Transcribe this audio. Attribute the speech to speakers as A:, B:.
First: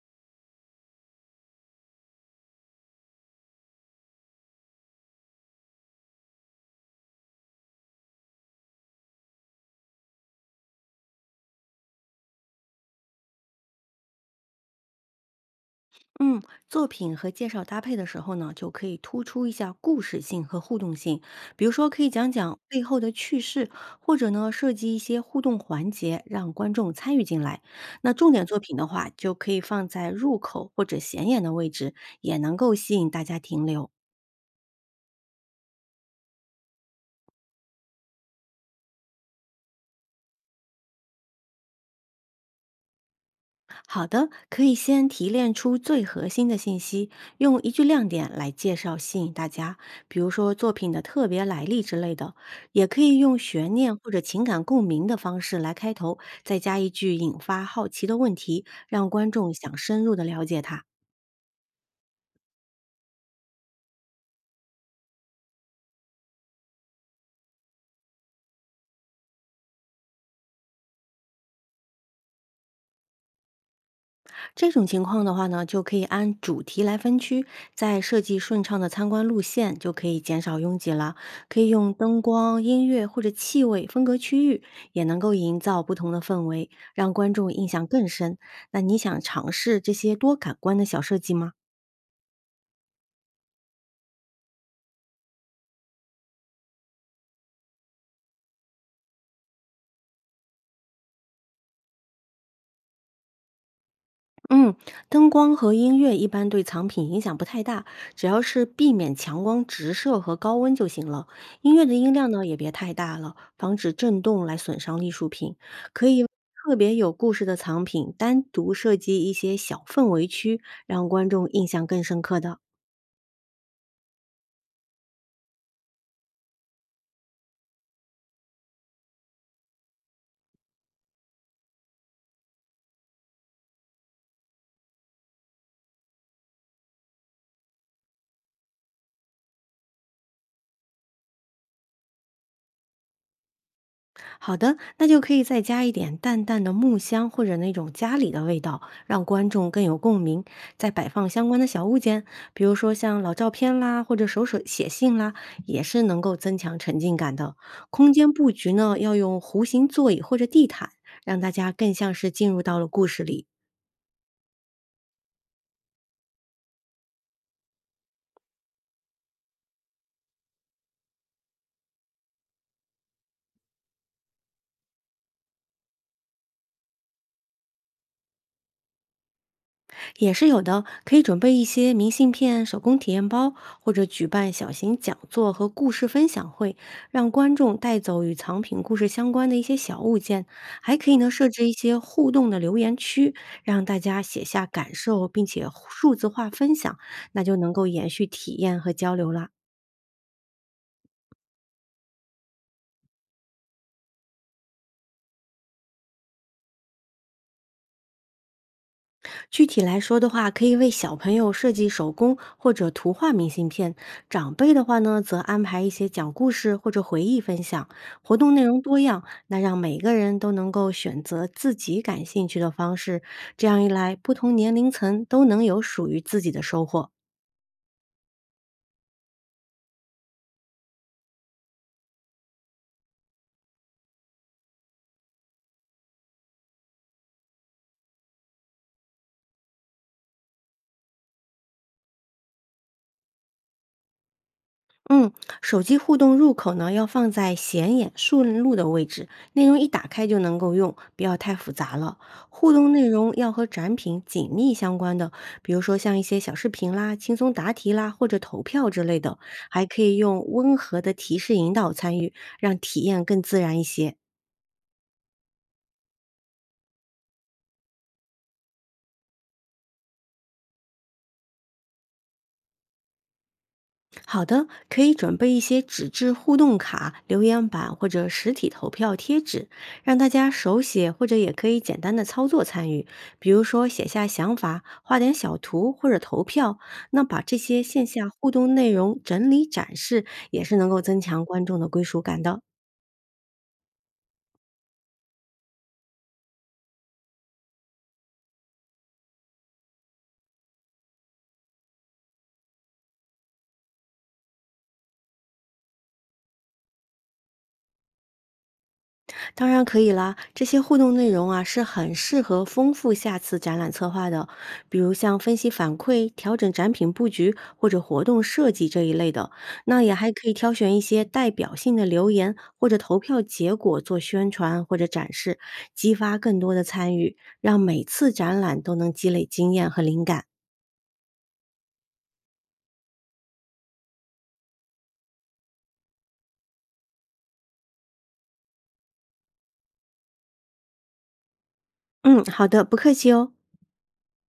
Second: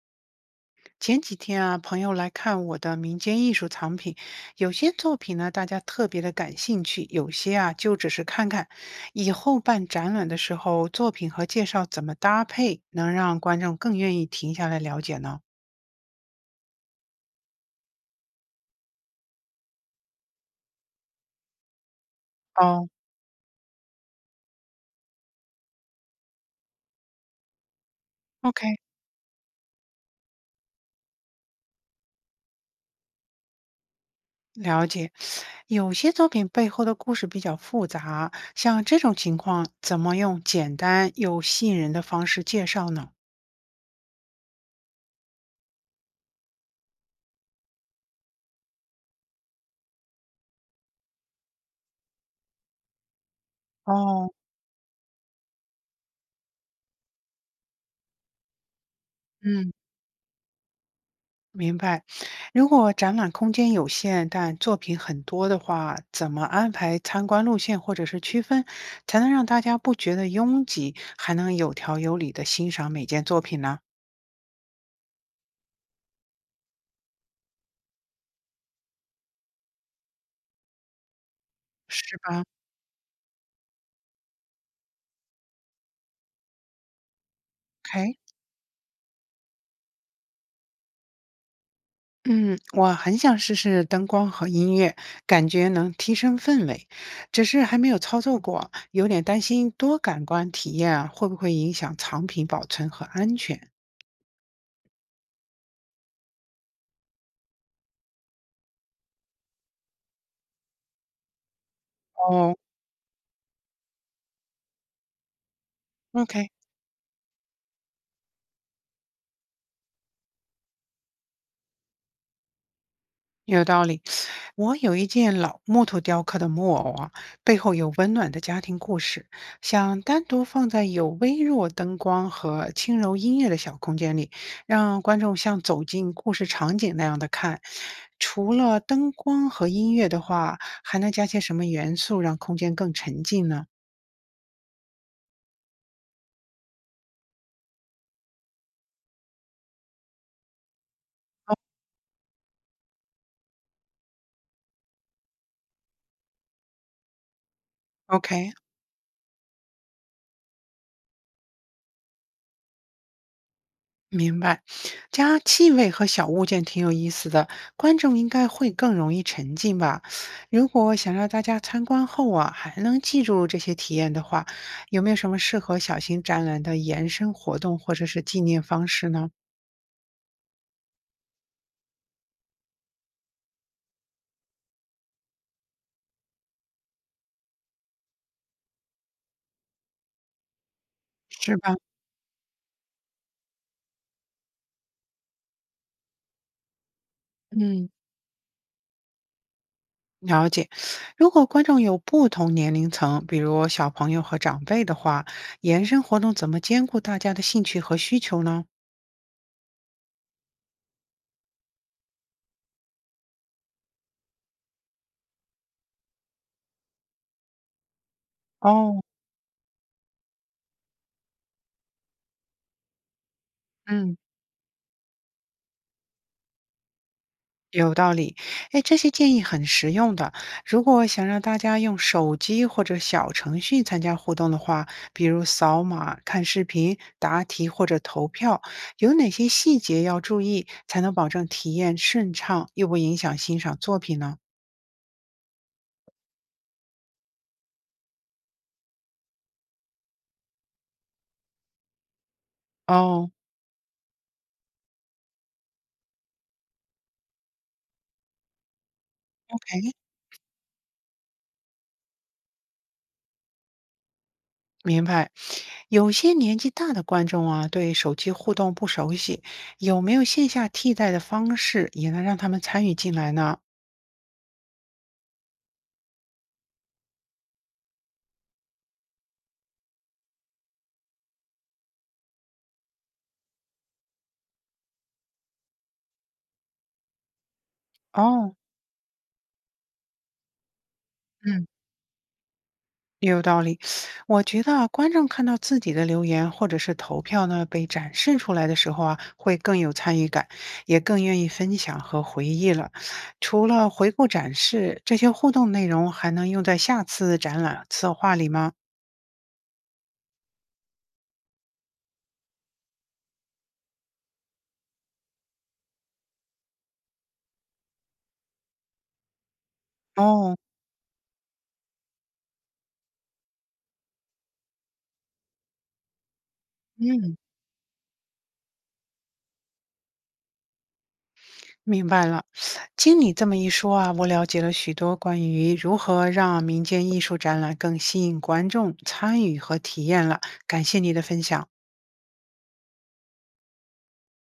A: 前几天啊，朋友来看我的民间艺术藏品，有些作品呢，大家特别的感兴趣，有些啊就只是看看。以后办展览的时候，作品和介绍怎么搭配，能让观众更愿意停下来了解呢？
B: 嗯，作品和介绍搭配的时候呢，就可以突出一下故事性和互动性，比如说可以讲讲背
A: 哦
B: 后的趣事，或者呢设计一些互动环节，让观众参与进来。那重点作
A: ，OK，
B: 品的话，就可以放在入口或者显眼的位置，也能够吸引大家停留。
A: 了解。有些作品背后的故事比较复杂，像这种情况，怎么用简单又吸引人的方式介绍呢？
B: 好的，可以先提炼出最核心的信息，用一句亮点来介绍吸引大家，比如说作品的特别来历之类的，也可以用悬念或者
A: 哦，
B: 情感共鸣的方式来开头，再加一句引发好奇的问题，让观众
A: 嗯。
B: 想深入的了解它。
A: 明白。如果展览空间有限，但作品很多的话，怎么安排参观路线或者是区分，才能让大家不觉得拥挤，还能有条有理的欣赏每件作品呢？
B: 这种情况的话呢，就可以按主题来分区，再设计顺畅的参观路线，就可以减少拥挤了。可以用
A: 是
B: 灯
A: 吧
B: 光、音乐或者气味分隔区域，也能够营造不同的氛围，让观众印象更
A: ？OK。
B: 深。那你想尝试这些多感官的小设计吗？
A: 嗯，我很想试试灯光和音乐，感觉能提升氛围，只是还没有操作过，有点担心多感官体验啊会不会影响藏品保存和安全。
B: 嗯，灯光和音乐一般对藏品影响不太大，只要是避免强光直射和高温就行了。音乐的音量呢
A: 哦
B: 也别太大了，防止震动来损伤艺术品。可以为
A: ，OK。
B: 特别有故事的藏品单独设计一些小氛围区，让观众印象更深刻的。
A: 有道理，我有一件老木头雕刻的木偶啊，背后有温暖的家庭故事，想单独放在有微弱灯光和轻柔音乐的小空间里，让观众像走进故事场景那样的看。除了灯光和音乐的话，还能加些什么元素让空间更沉浸呢
B: 好的，那就可以再加一点淡淡的木香或者那种家里的味道，让观众更有共鸣。再摆放相关的小物件，比如说像老照片啦，或者手写信啦，也是能够增强沉浸感的。空间布
A: ？OK，
B: 局呢，要用弧形座椅或者地毯，让大家更像是进入到了故事里。
A: 明白，加气味和小物件挺有意思的，观众应该会更容易沉浸吧。如果想让大家参观后啊，还能记住这些体验的话，有没有什么适合小型展览的延伸活动或者是纪念方式呢？
B: 也是有的，可以准备一些明信片、手工体验包，或者举办小型讲座和故事分享会，让观众带走与藏品故事相关的一些小物件。还可以呢，设
A: 是
B: 置一
A: 吧？
B: 些互动的留言区，让大家写下感受，并且数字化分享，那就能够
A: 嗯，
B: 延续体验和交流了。
A: 了解。如果观众有不同年龄层，比如小朋友和长辈的话，延伸活动怎么兼顾大家的兴趣和需求呢？
B: 具体来说的话，可以为小朋友设计手工或者图画明信片；长辈的话呢，则安排一些讲故事或者回忆分享。活动内容多
A: 哦，
B: 样，那让每个人都能够选择自己感兴趣的方式。这样一来，
A: 嗯。
B: 不同年龄层都能有属于自己的收获。
A: 有道理，哎，这些建议很实用的。如果想让大家用手机或者小程序参加互动的话，比如扫码、看视频、答题或者投票，有哪些细节要注意，才能保证体验顺畅又不影响欣赏作品呢？
B: 嗯，手机互动入口呢要放在显眼顺路的位置，内容一打开就能够用，不要太复杂了。互动内
A: 哦
B: 容要和展品紧密相关的，比如说像一些小视频啦、轻松答题啦或者投票之类的，
A: ，OK，
B: 还可以用温和的提示引导参与，让体验更自然一些。
A: 明白。有些年纪大的观众啊，对手机互动不熟悉，有没有线下替代的方式也能让他们参与进来呢？
B: 好的，可以准备一些纸质互动卡、留言板或者实体投票贴纸，让大家手写或者也可以简单的操作参与，比如说写下想法、画点小图或者投票。那把这些线下互
A: 哦，
B: 动内容整理展示，也是能够增强观
A: 嗯。
B: 众的归属感的。
A: 有道理，我觉得啊观众看到自己的留言或者是投票呢被展示出来的时候啊，会更有参与感，也更愿意分享和回忆了。除了回顾展示，这些互动内容还能用在下次展览策划里吗？
B: 当然可以啦，这些互动内容啊是很适合丰富下次展览策划的，比如像分析反馈、调整展品布局或者活动设计这一类的。那也还可以
A: 哦，
B: 挑选一些代表性的留言或者投票结果做宣传或者展示，激发更多的参
A: 嗯，
B: 与，让每次展览都能积累经验和灵感。
A: 明白了。经你这么一说啊，我了解了许多关于如何让民间艺术展览更吸引观众参与和体验了。感谢你的分享。
B: 嗯，好的，不客气哦。